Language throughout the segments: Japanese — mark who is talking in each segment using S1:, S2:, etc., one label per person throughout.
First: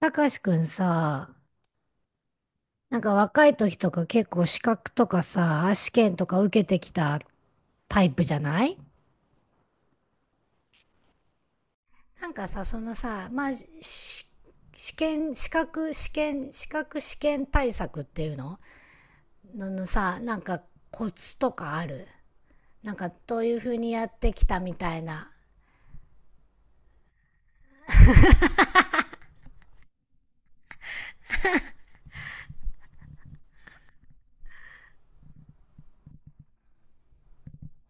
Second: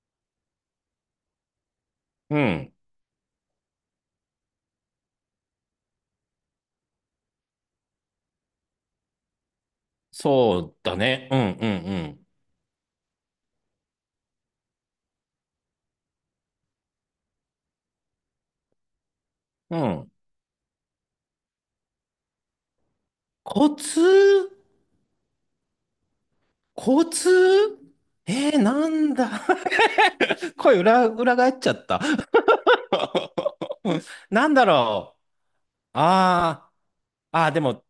S1: たかしくんさ、
S2: うん。
S1: なんか若い時とか結構資格とかさ、試験とか受けてきたタイプじゃない？
S2: そうだね。うん、
S1: なんかさ、そのさ、まあ、試験、資格試験、資格試験対策っていうのの
S2: うん、う
S1: の
S2: ん。うん。
S1: さ、なんかコツとかある？なんかどういうふ
S2: コ
S1: うにやってき
S2: ツ。
S1: たみたいな。
S2: コツ。なんだ。 声裏、裏返っちゃった。 なんだろう。ああ、ああ、でも、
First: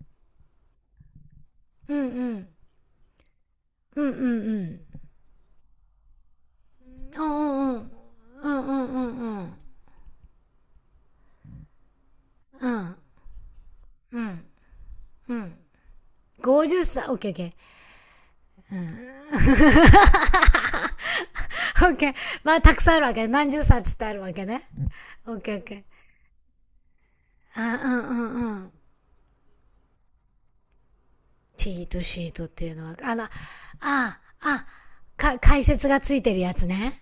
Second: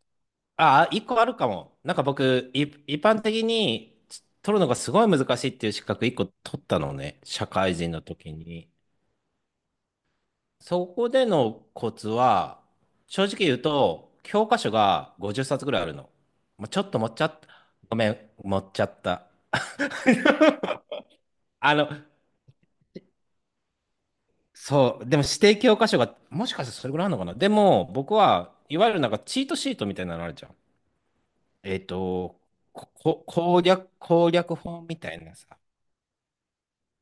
S2: ああ、一個あるかも。な
S1: う
S2: ん
S1: ん
S2: か
S1: うん。
S2: 僕、一般的に
S1: うんうん
S2: 取
S1: う
S2: るのが
S1: ん。
S2: すごい難しいっていう資格一個取ったのね。
S1: う
S2: 社
S1: んうん
S2: 会
S1: うん。
S2: 人の時
S1: うん
S2: に。
S1: うんうんうん。
S2: そこでのコツは、
S1: うん
S2: 正直言うと、教科書が
S1: う
S2: 50
S1: ん。
S2: 冊ぐらいあるの。まあ、ち
S1: 50
S2: ょっと
S1: 歳、
S2: 持
S1: オ
S2: っ
S1: ッ
S2: ちゃ
S1: ケーオッ
S2: っ
S1: ケ
S2: た。
S1: ー。
S2: ごめん、持っちゃった。あの、
S1: OK。まあ、たくさんあるわけね。何十冊ってあるわけね。
S2: そう、でも指定
S1: OK、
S2: 教
S1: OK。
S2: 科書が、もしかしてそれぐらいあるのかな。で
S1: あ、う
S2: も、
S1: ん、う
S2: 僕
S1: ん、
S2: は
S1: うん。
S2: いわゆるなんかチートシートみたいなのあるじゃん。
S1: チ
S2: え
S1: ー
S2: っ
S1: トシー
S2: と、
S1: トっていうの
S2: こ、
S1: は、
S2: こ攻略、
S1: あ、
S2: 攻略
S1: あ、
S2: 本みたいなさ。
S1: 解説がついてるやつね。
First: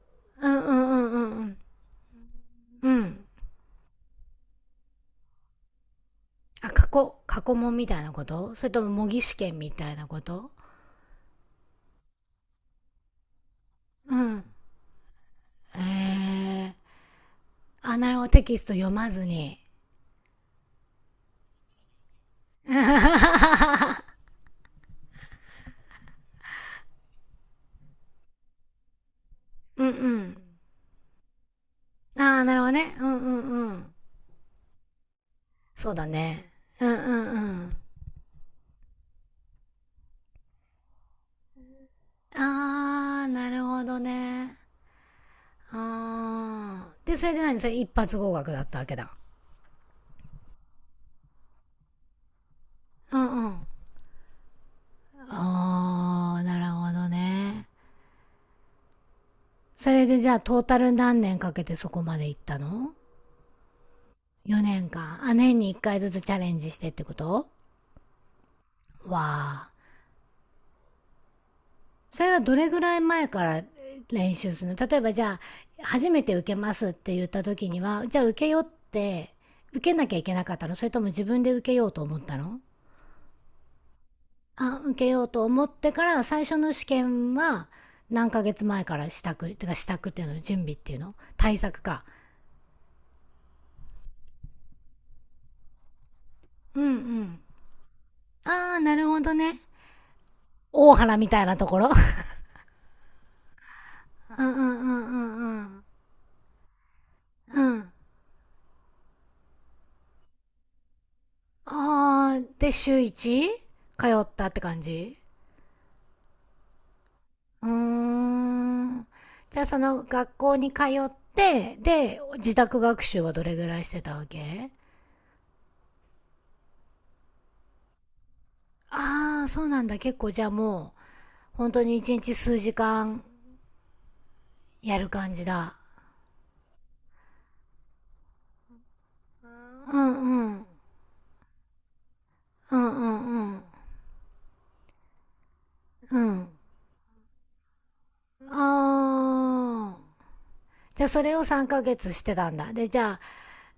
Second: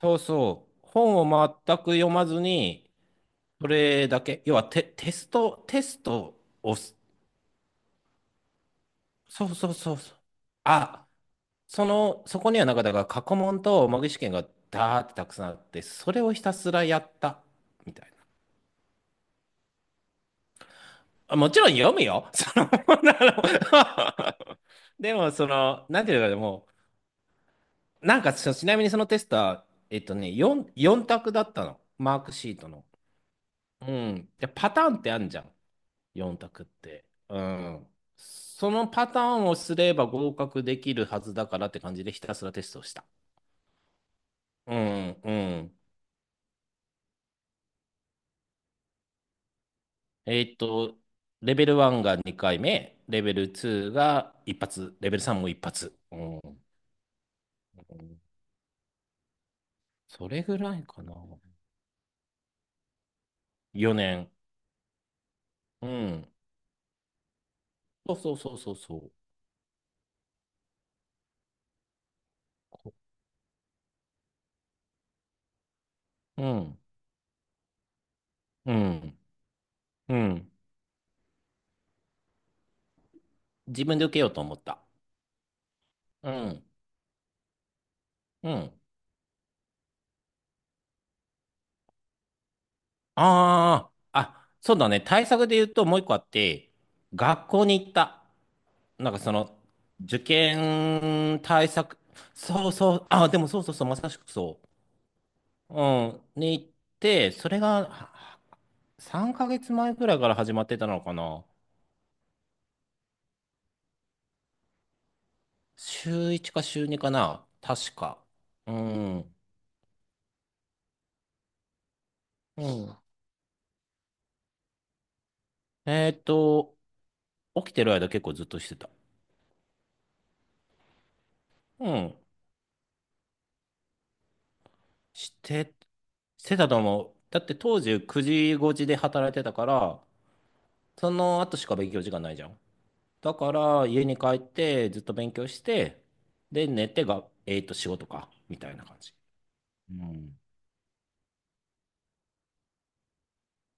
S2: そう
S1: うん、
S2: そ
S1: うん、
S2: う。
S1: うん、
S2: 本
S1: う
S2: を
S1: ん、うん。
S2: 全く読まず
S1: う
S2: に、
S1: ん。
S2: それだけ。要はテスト
S1: あ、
S2: をす、
S1: 過去問みたいなこと？それとも模擬試
S2: そうそう
S1: 験みた
S2: そ
S1: い
S2: う
S1: な
S2: そう。
S1: こと？
S2: あ、そこにはなんかだから過去問と模擬
S1: う
S2: 試験
S1: ん。
S2: がダーってたくさんあっ
S1: え
S2: て、それをひたす
S1: ー。
S2: らやった、み
S1: あ、
S2: た
S1: な
S2: い
S1: る
S2: な。
S1: ほど。テキスト読まずに。
S2: あ、もちろん読むよ。
S1: う
S2: でも、なんていうかでもう、なんかちなみにそのテストは、
S1: んうん。
S2: 4択だったの。マーク
S1: ああ、
S2: シ
S1: な
S2: ー
S1: るほ
S2: ト
S1: ど
S2: の。
S1: ね。うんうんう
S2: う
S1: ん。
S2: ん。で、パターンってあんじゃん。
S1: そうだ
S2: 4
S1: ね。
S2: 択っ
S1: うんう
S2: て。
S1: ん
S2: う
S1: うん。
S2: ん。そのパターンをすれば合格できるはずだからって感じでひたすらテストをした。
S1: あー、なるほどね。
S2: うん、うん。
S1: あー。で、それで何それ、一発合格だったわけだ。
S2: えーっと、レベル1が2回目、
S1: う
S2: レベ
S1: ん
S2: ル
S1: う
S2: 2
S1: ん。
S2: が一発、レベル3も一発。う
S1: あ
S2: ん。
S1: ー、なるほどね。それでじ
S2: そ
S1: ゃあ
S2: れぐ
S1: トータ
S2: らい
S1: ル
S2: かな。
S1: 何年かけてそこまで行ったの？
S2: 4年。
S1: 4 年間。あ、年に1
S2: う
S1: 回ずつ
S2: ん。
S1: チャレンジしてってこと？
S2: そうそうそうそうそう。
S1: わー。それはどれぐらい
S2: こ
S1: 前から練習するの？例えばじゃあ、初めて受
S2: う
S1: けま
S2: ん。
S1: すって言った時には、じゃあ受けようっ
S2: うん。
S1: て、受けなき
S2: う
S1: ゃいけな
S2: ん。
S1: かったの？それとも自分で受けようと思ったの？
S2: 自分で受けようと思っ
S1: あ、
S2: た。
S1: 受けようと思ってから
S2: う
S1: 最初
S2: ん。
S1: の試験は何ヶ
S2: う
S1: 月
S2: ん。
S1: 前から支度ってか、支度っていうの？準備っていうの？対策か？
S2: ああ、あ、そうだね。対策で言うともう一個あって、
S1: うんうん。
S2: 学校に行った。
S1: ああ、なる
S2: なんか
S1: ほど
S2: そ
S1: ね。
S2: の、受
S1: 大原み
S2: 験
S1: たいなと
S2: 対
S1: ころ。
S2: 策、そうそう、あ、でもそうそうそう、まさしく
S1: うんう
S2: そう。
S1: んうんう
S2: う
S1: ん
S2: ん。に行って、そ
S1: う
S2: れ
S1: んう
S2: が
S1: ん。
S2: は3ヶ月前くらいから始まってたのかな。
S1: ああ、で週1通ったって感じ？
S2: 週1か週2かな。
S1: う
S2: 確か。
S1: ー
S2: う
S1: ん。
S2: ん。
S1: じゃあその学校に通って、で自
S2: う
S1: 宅
S2: ん。
S1: 学習はどれぐらいしてたわけ？
S2: えっと、起きてる間結構ずっとしてた。
S1: ああ、そうなんだ。結構じゃあもう本当
S2: う
S1: に一
S2: ん。
S1: 日数時間やる
S2: し
S1: 感じだ。
S2: て、してたと思う。だって当時9時5時で働いてたか
S1: う
S2: ら、
S1: んうん。
S2: その後しか勉強時間ないじゃん。
S1: うんう
S2: だか
S1: んうん。
S2: ら家に帰ってずっと勉強して、
S1: うん。
S2: で寝てが、えっと仕事か。みたいな感じ。う
S1: あー。
S2: ん。
S1: じゃあそれを3ヶ月してたんだ。で、じゃあ、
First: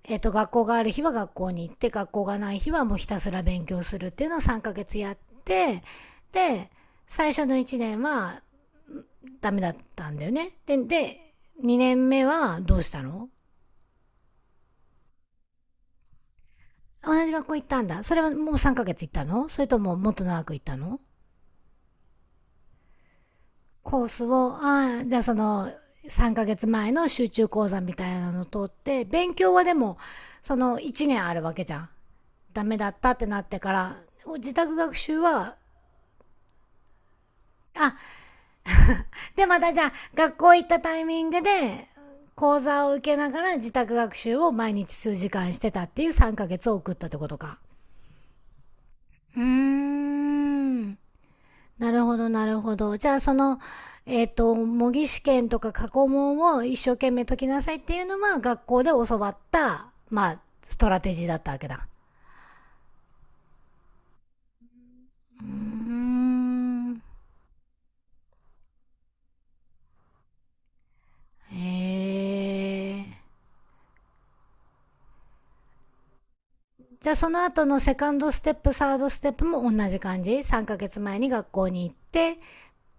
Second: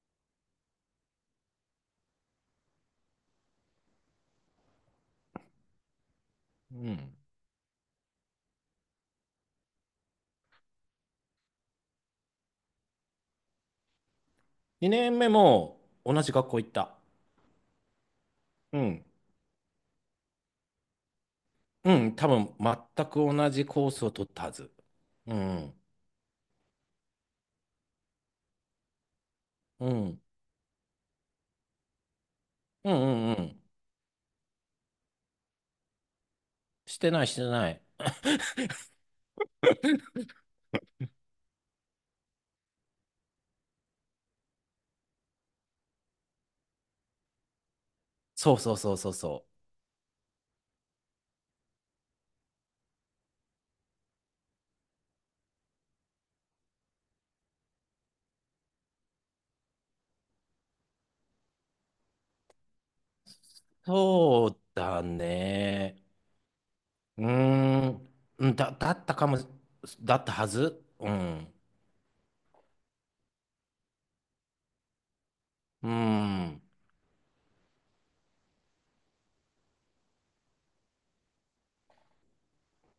S1: 学校がある日は学校に行って、学校がない日はもうひたすら勉強するっていうのを3ヶ月やって、で、
S2: うん。
S1: 最初の1年はダメだったんだよね。で、2年目はどうしたの？
S2: 2年目も同じ学校行った。
S1: 同じ学校行ったんだ。それはもう3
S2: う
S1: ヶ月
S2: ん。
S1: 行ったの？それとももっと長く行ったの？
S2: うん、多分全く同じコース
S1: コー
S2: を
S1: ス
S2: 取ったは
S1: を、
S2: ず。
S1: ああ、じゃあそ
S2: う
S1: の
S2: ん。
S1: 3ヶ月前の集中講座みたいなのを取って、勉強はで
S2: う
S1: も
S2: ん。
S1: その1年あるわけじゃん。ダメだ
S2: うん
S1: ったって
S2: うん
S1: な
S2: う
S1: って
S2: ん。
S1: から、自宅学習は、
S2: してないしてない。
S1: あ、でまたじゃあ学校行ったタイミングで講座を受けながら自宅学習を毎日数時間してたっていう3ヶ月を送ったってことか。
S2: そうそうそうそう
S1: うー
S2: そう。
S1: ん。なるほど、なるほど。じゃあ、その、模擬試験とか過去問を一生懸命解きなさいっていうのは、学校で教わった、まあ、ストラテジーだったわけだ。
S2: そうだ
S1: うー
S2: ね。
S1: ん。
S2: うーん。うん、だったかも、だったはず。うん。
S1: へえ。
S2: うん。
S1: じゃあ、その後のセカンドステップ、サードステップも同じ感じ？ 3 ヶ月前に学校に行って、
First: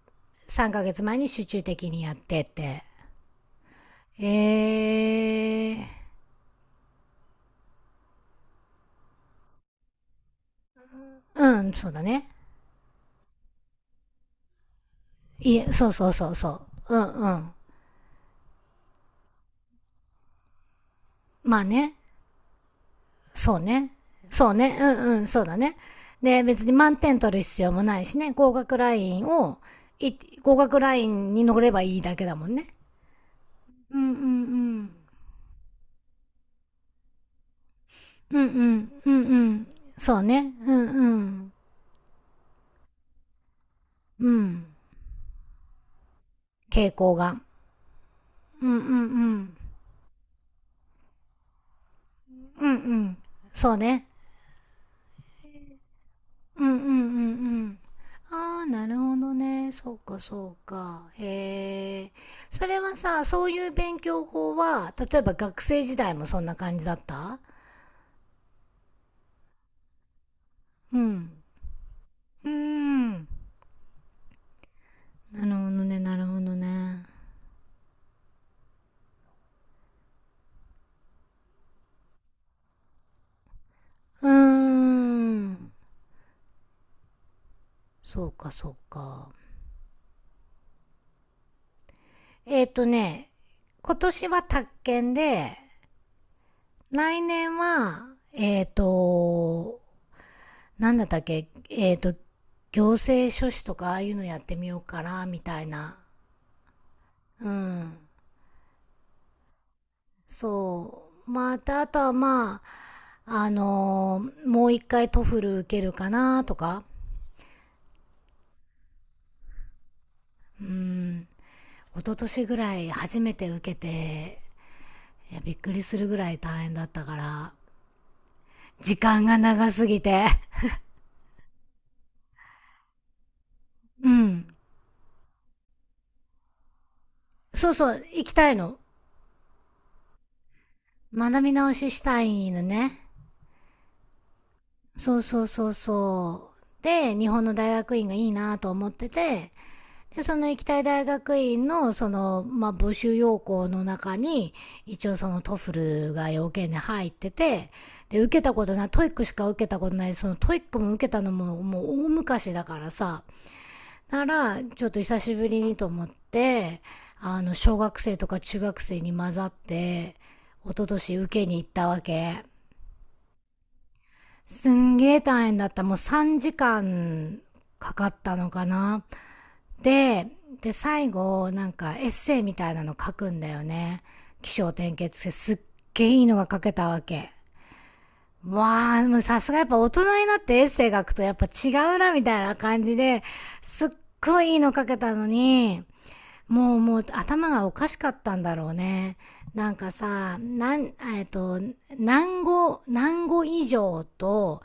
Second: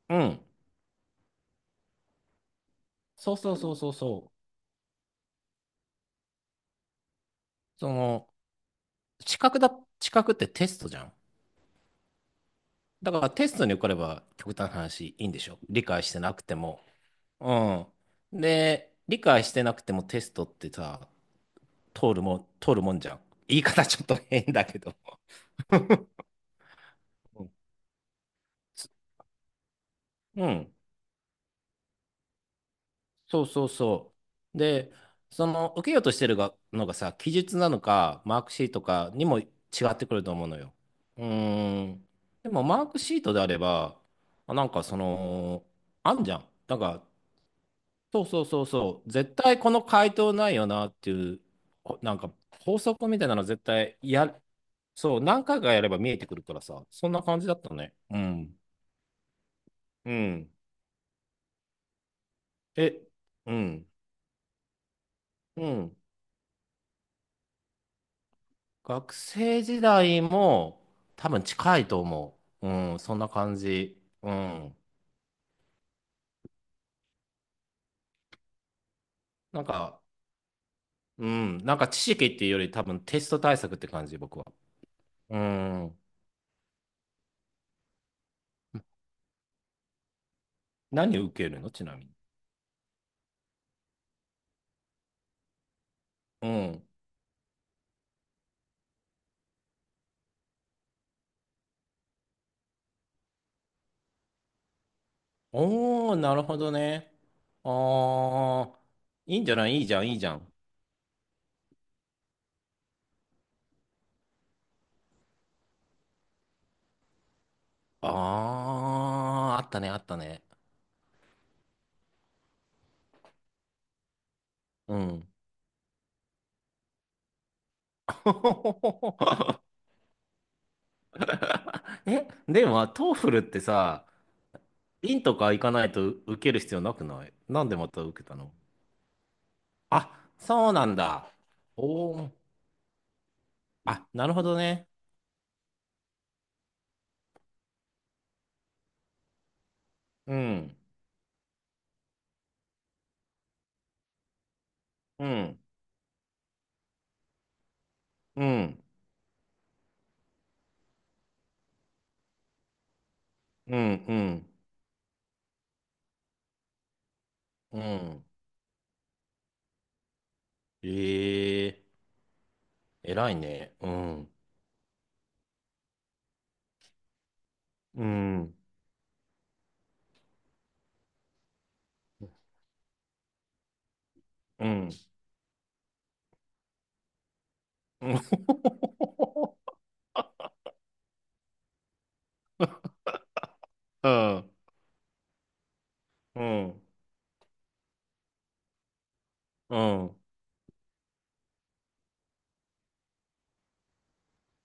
S2: うん。
S1: 3ヶ月前に集中的にやってって。
S2: そうそうそうそうそう。
S1: ええ。
S2: その、資格だ、資格ってテストじゃん。
S1: うん、そうだね。
S2: だからテストに受かれば極端な話いいんでし
S1: い
S2: ょ、
S1: え、
S2: 理
S1: そう
S2: 解
S1: そ
S2: し
S1: う
S2: て
S1: そ
S2: な
S1: う
S2: くて
S1: そ
S2: も。
S1: う。うんう
S2: う
S1: ん。
S2: ん。で、理解してなくてもテストってさ、
S1: まあね。
S2: 通るもんじゃん。
S1: そう
S2: 言い方
S1: ね。
S2: ちょっと変
S1: そう
S2: だ
S1: ね。
S2: け
S1: う
S2: ど。
S1: んうん、そうだね。で、別に満点取る
S2: うん。
S1: 必要もないしね、
S2: つ
S1: い
S2: う
S1: 合
S2: ん、
S1: 格ラインに乗ればいいだけだもんね。
S2: そうそう
S1: うんうん
S2: そ
S1: う
S2: う。で、
S1: ん。
S2: その、受けようとしてるがのがさ、記述なのか、
S1: う
S2: マー
S1: ん
S2: ク
S1: う
S2: シート
S1: ん、う
S2: か
S1: ん
S2: に
S1: う
S2: も違
S1: ん。
S2: ってく
S1: そう
S2: ると思う
S1: ね。
S2: の
S1: う
S2: よ。
S1: んう
S2: う
S1: ん。
S2: ーん。でも、マークシートであれば、
S1: うん。
S2: なんかその、あんじゃん。なん
S1: 傾
S2: か、
S1: 向が。
S2: そうそうそう
S1: うんうん
S2: そう。絶
S1: うん。
S2: 対この回答ないよなっていう、なんか、
S1: うんう
S2: 法則
S1: ん。
S2: みたいなの絶
S1: そう
S2: 対
S1: ね。
S2: や、そう、何回かやれば見えてくるから
S1: うんうんうん
S2: さ、そんな感じだっ
S1: う
S2: た
S1: ん。
S2: ね。うん。
S1: ああ、なるほどね。そう
S2: う
S1: か、
S2: ん。
S1: そうか。へえ。それは
S2: え、
S1: さ、そう
S2: う
S1: いう
S2: ん。
S1: 勉強法は、例えば学
S2: う
S1: 生
S2: ん。
S1: 時代もそんな感じだった？
S2: 学生時代も
S1: う
S2: 多
S1: ん。
S2: 分近いと思
S1: うー
S2: う。うん、そん
S1: ん。
S2: な感じ。うん。
S1: なるほどね、なるほどね。
S2: なんか、うん、なんか知識っていうより多分テスト対策って感じ、
S1: うー
S2: 僕は。う
S1: ん。
S2: ん。
S1: そうか、そうか。
S2: 何を受けるのちなみに。
S1: えっ、ー、とね、今年は宅建で、
S2: うん。
S1: 来年は、えっ、ー、と、なんだったっけ、行政書士とかああいうのやってみようかな、みたいな。
S2: おー、なるほどね。
S1: う
S2: あ
S1: ん。
S2: ー、いいんじゃない？いいじゃん、いいじゃん。
S1: そう。また、あとはまあ、もう一回トフル受けるかな、とか。
S2: あー、あったね、あったね。
S1: うん。一昨年ぐらい初めて受けて、
S2: うん。
S1: いや、びっくりするぐらい大変だったから、時間が 長すぎて。
S2: え、でも、トーフルってさ、
S1: うん。
S2: 院とか行かないと受ける必要なくない？なん
S1: そう
S2: で
S1: そ
S2: また
S1: う、
S2: 受
S1: 行
S2: け
S1: き
S2: た
S1: た
S2: の？
S1: いの。
S2: あ、そうなんだ。
S1: 学び直しし
S2: お
S1: た
S2: お。
S1: いのね。
S2: あ、なるほどね。
S1: そうそうそうそう。で、日本の大学院がいいなと思ってて、で、
S2: う
S1: その行き
S2: ん、
S1: たい大学院の、その、まあ、募集要項の中に、一応
S2: う
S1: そのト
S2: ん、
S1: フルが要件で入ってて、で、受け
S2: う
S1: たこと
S2: ん、
S1: ない、トイックしか受けたことない、そのトイックも受けたのも、もう大昔だからさ、
S2: うん、う
S1: な
S2: ん、
S1: ら、ちょっと久しぶりにと思って、あの、小
S2: う
S1: 学生
S2: ん。
S1: とか中学生に混ざって、一昨年受けに行っ
S2: え
S1: たわ
S2: え
S1: け。
S2: ー、偉いね。うん、
S1: すんげー大変だった。もう3時間か
S2: う
S1: かったの
S2: ん、
S1: かな。で、で、最後、なんかエッセイみたいなの書くんだよね。起
S2: う
S1: 承
S2: ん、うん、
S1: 転 結してすっげーいいのが書けたわけ。わあ、もうさすがやっぱ大人になってエッセイ書くとやっぱ違うなみたいな感じで、すっごいいいの書けたのに、
S2: うん、う
S1: もう
S2: ん、
S1: もう頭がおかしかったんだろうね。なん
S2: う
S1: か
S2: ん、
S1: さ、なん、えっと、何語以上と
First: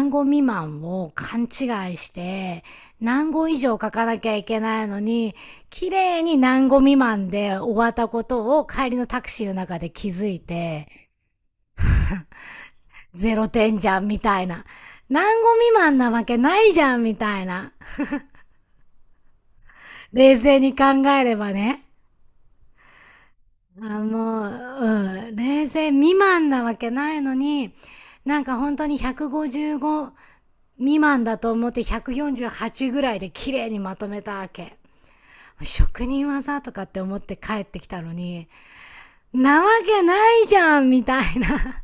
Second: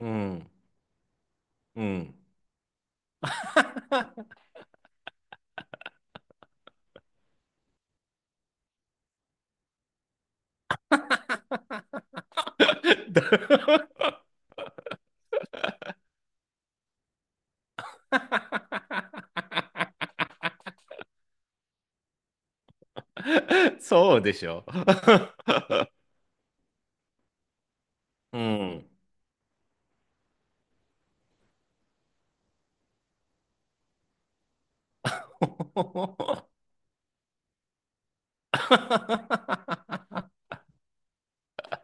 S2: う
S1: 語未
S2: ん。
S1: 満を勘違い
S2: う
S1: し
S2: ん。
S1: て、何語以上書かなきゃ いけないのに、綺麗に何語未満で終わったことを帰りのタクシーの中で気づいて、ゼロ点じ
S2: だ。
S1: ゃんみたいな。何語未満なわけないじゃんみたいな。冷静に考えればね。あ、
S2: そうで
S1: もう、
S2: しょ。
S1: うん、れいせい未満なわけないのに、
S2: う
S1: なんか本当
S2: ん。
S1: に155未満だと思って148ぐらいで綺麗にまとめたわけ。職人技 とかって思って帰ってきたのに、なわけないじゃんみたいな。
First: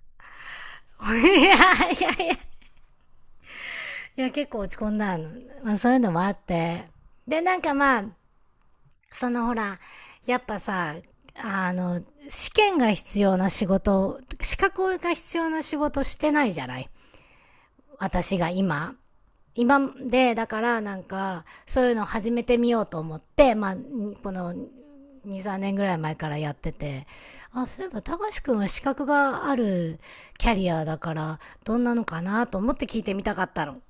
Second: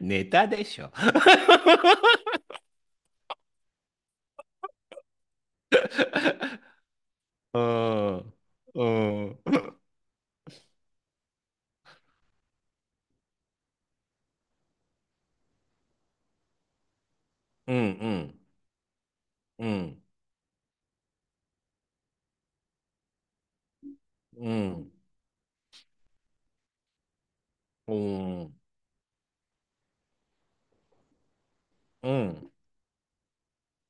S2: ネタでしょ。
S1: いやいやいや。いや、結構落ち込んだの。まあそういうのもあって。で、なんかまあ、
S2: うん。
S1: そ
S2: うん。
S1: のほら、やっぱさ、あの、試験が必要な仕事、資格が必要な仕事してないじゃない？
S2: う
S1: 私
S2: ん。
S1: が今。
S2: う
S1: 今
S2: ん。
S1: で、だからなんか、そういうの始めてみようと思って、まあ、こ
S2: う
S1: の、
S2: ん。
S1: 2、3年ぐらい前からやってて、あ、そういえ
S2: う
S1: ば、たかしくん
S2: ん。
S1: は資格があるキャリアだから、どんなのかなと思って聞いてみたかったの。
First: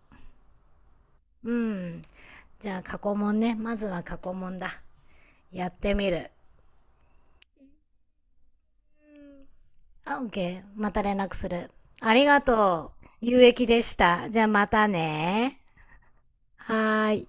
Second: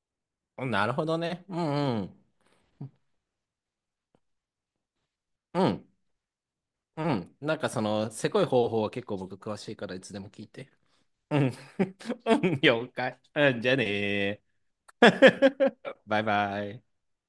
S2: うん。なるほどね。
S1: う
S2: うんう
S1: ん。
S2: ん。
S1: じゃあ、過去問ね。まずは過去問だ。
S2: う
S1: やっ
S2: ん。
S1: てみる。
S2: うん。なんかその、せこい方法は結構僕詳しいからいつ
S1: あ、
S2: でも聞い
S1: OK。
S2: て。
S1: また連絡
S2: う
S1: す
S2: ん。
S1: る。ありが
S2: うん。了
S1: とう。
S2: 解。
S1: 有
S2: うん。
S1: 益
S2: じゃあ
S1: でした。じ
S2: ね
S1: ゃあまた
S2: ー。
S1: ね。
S2: バイバイ。
S1: はーい。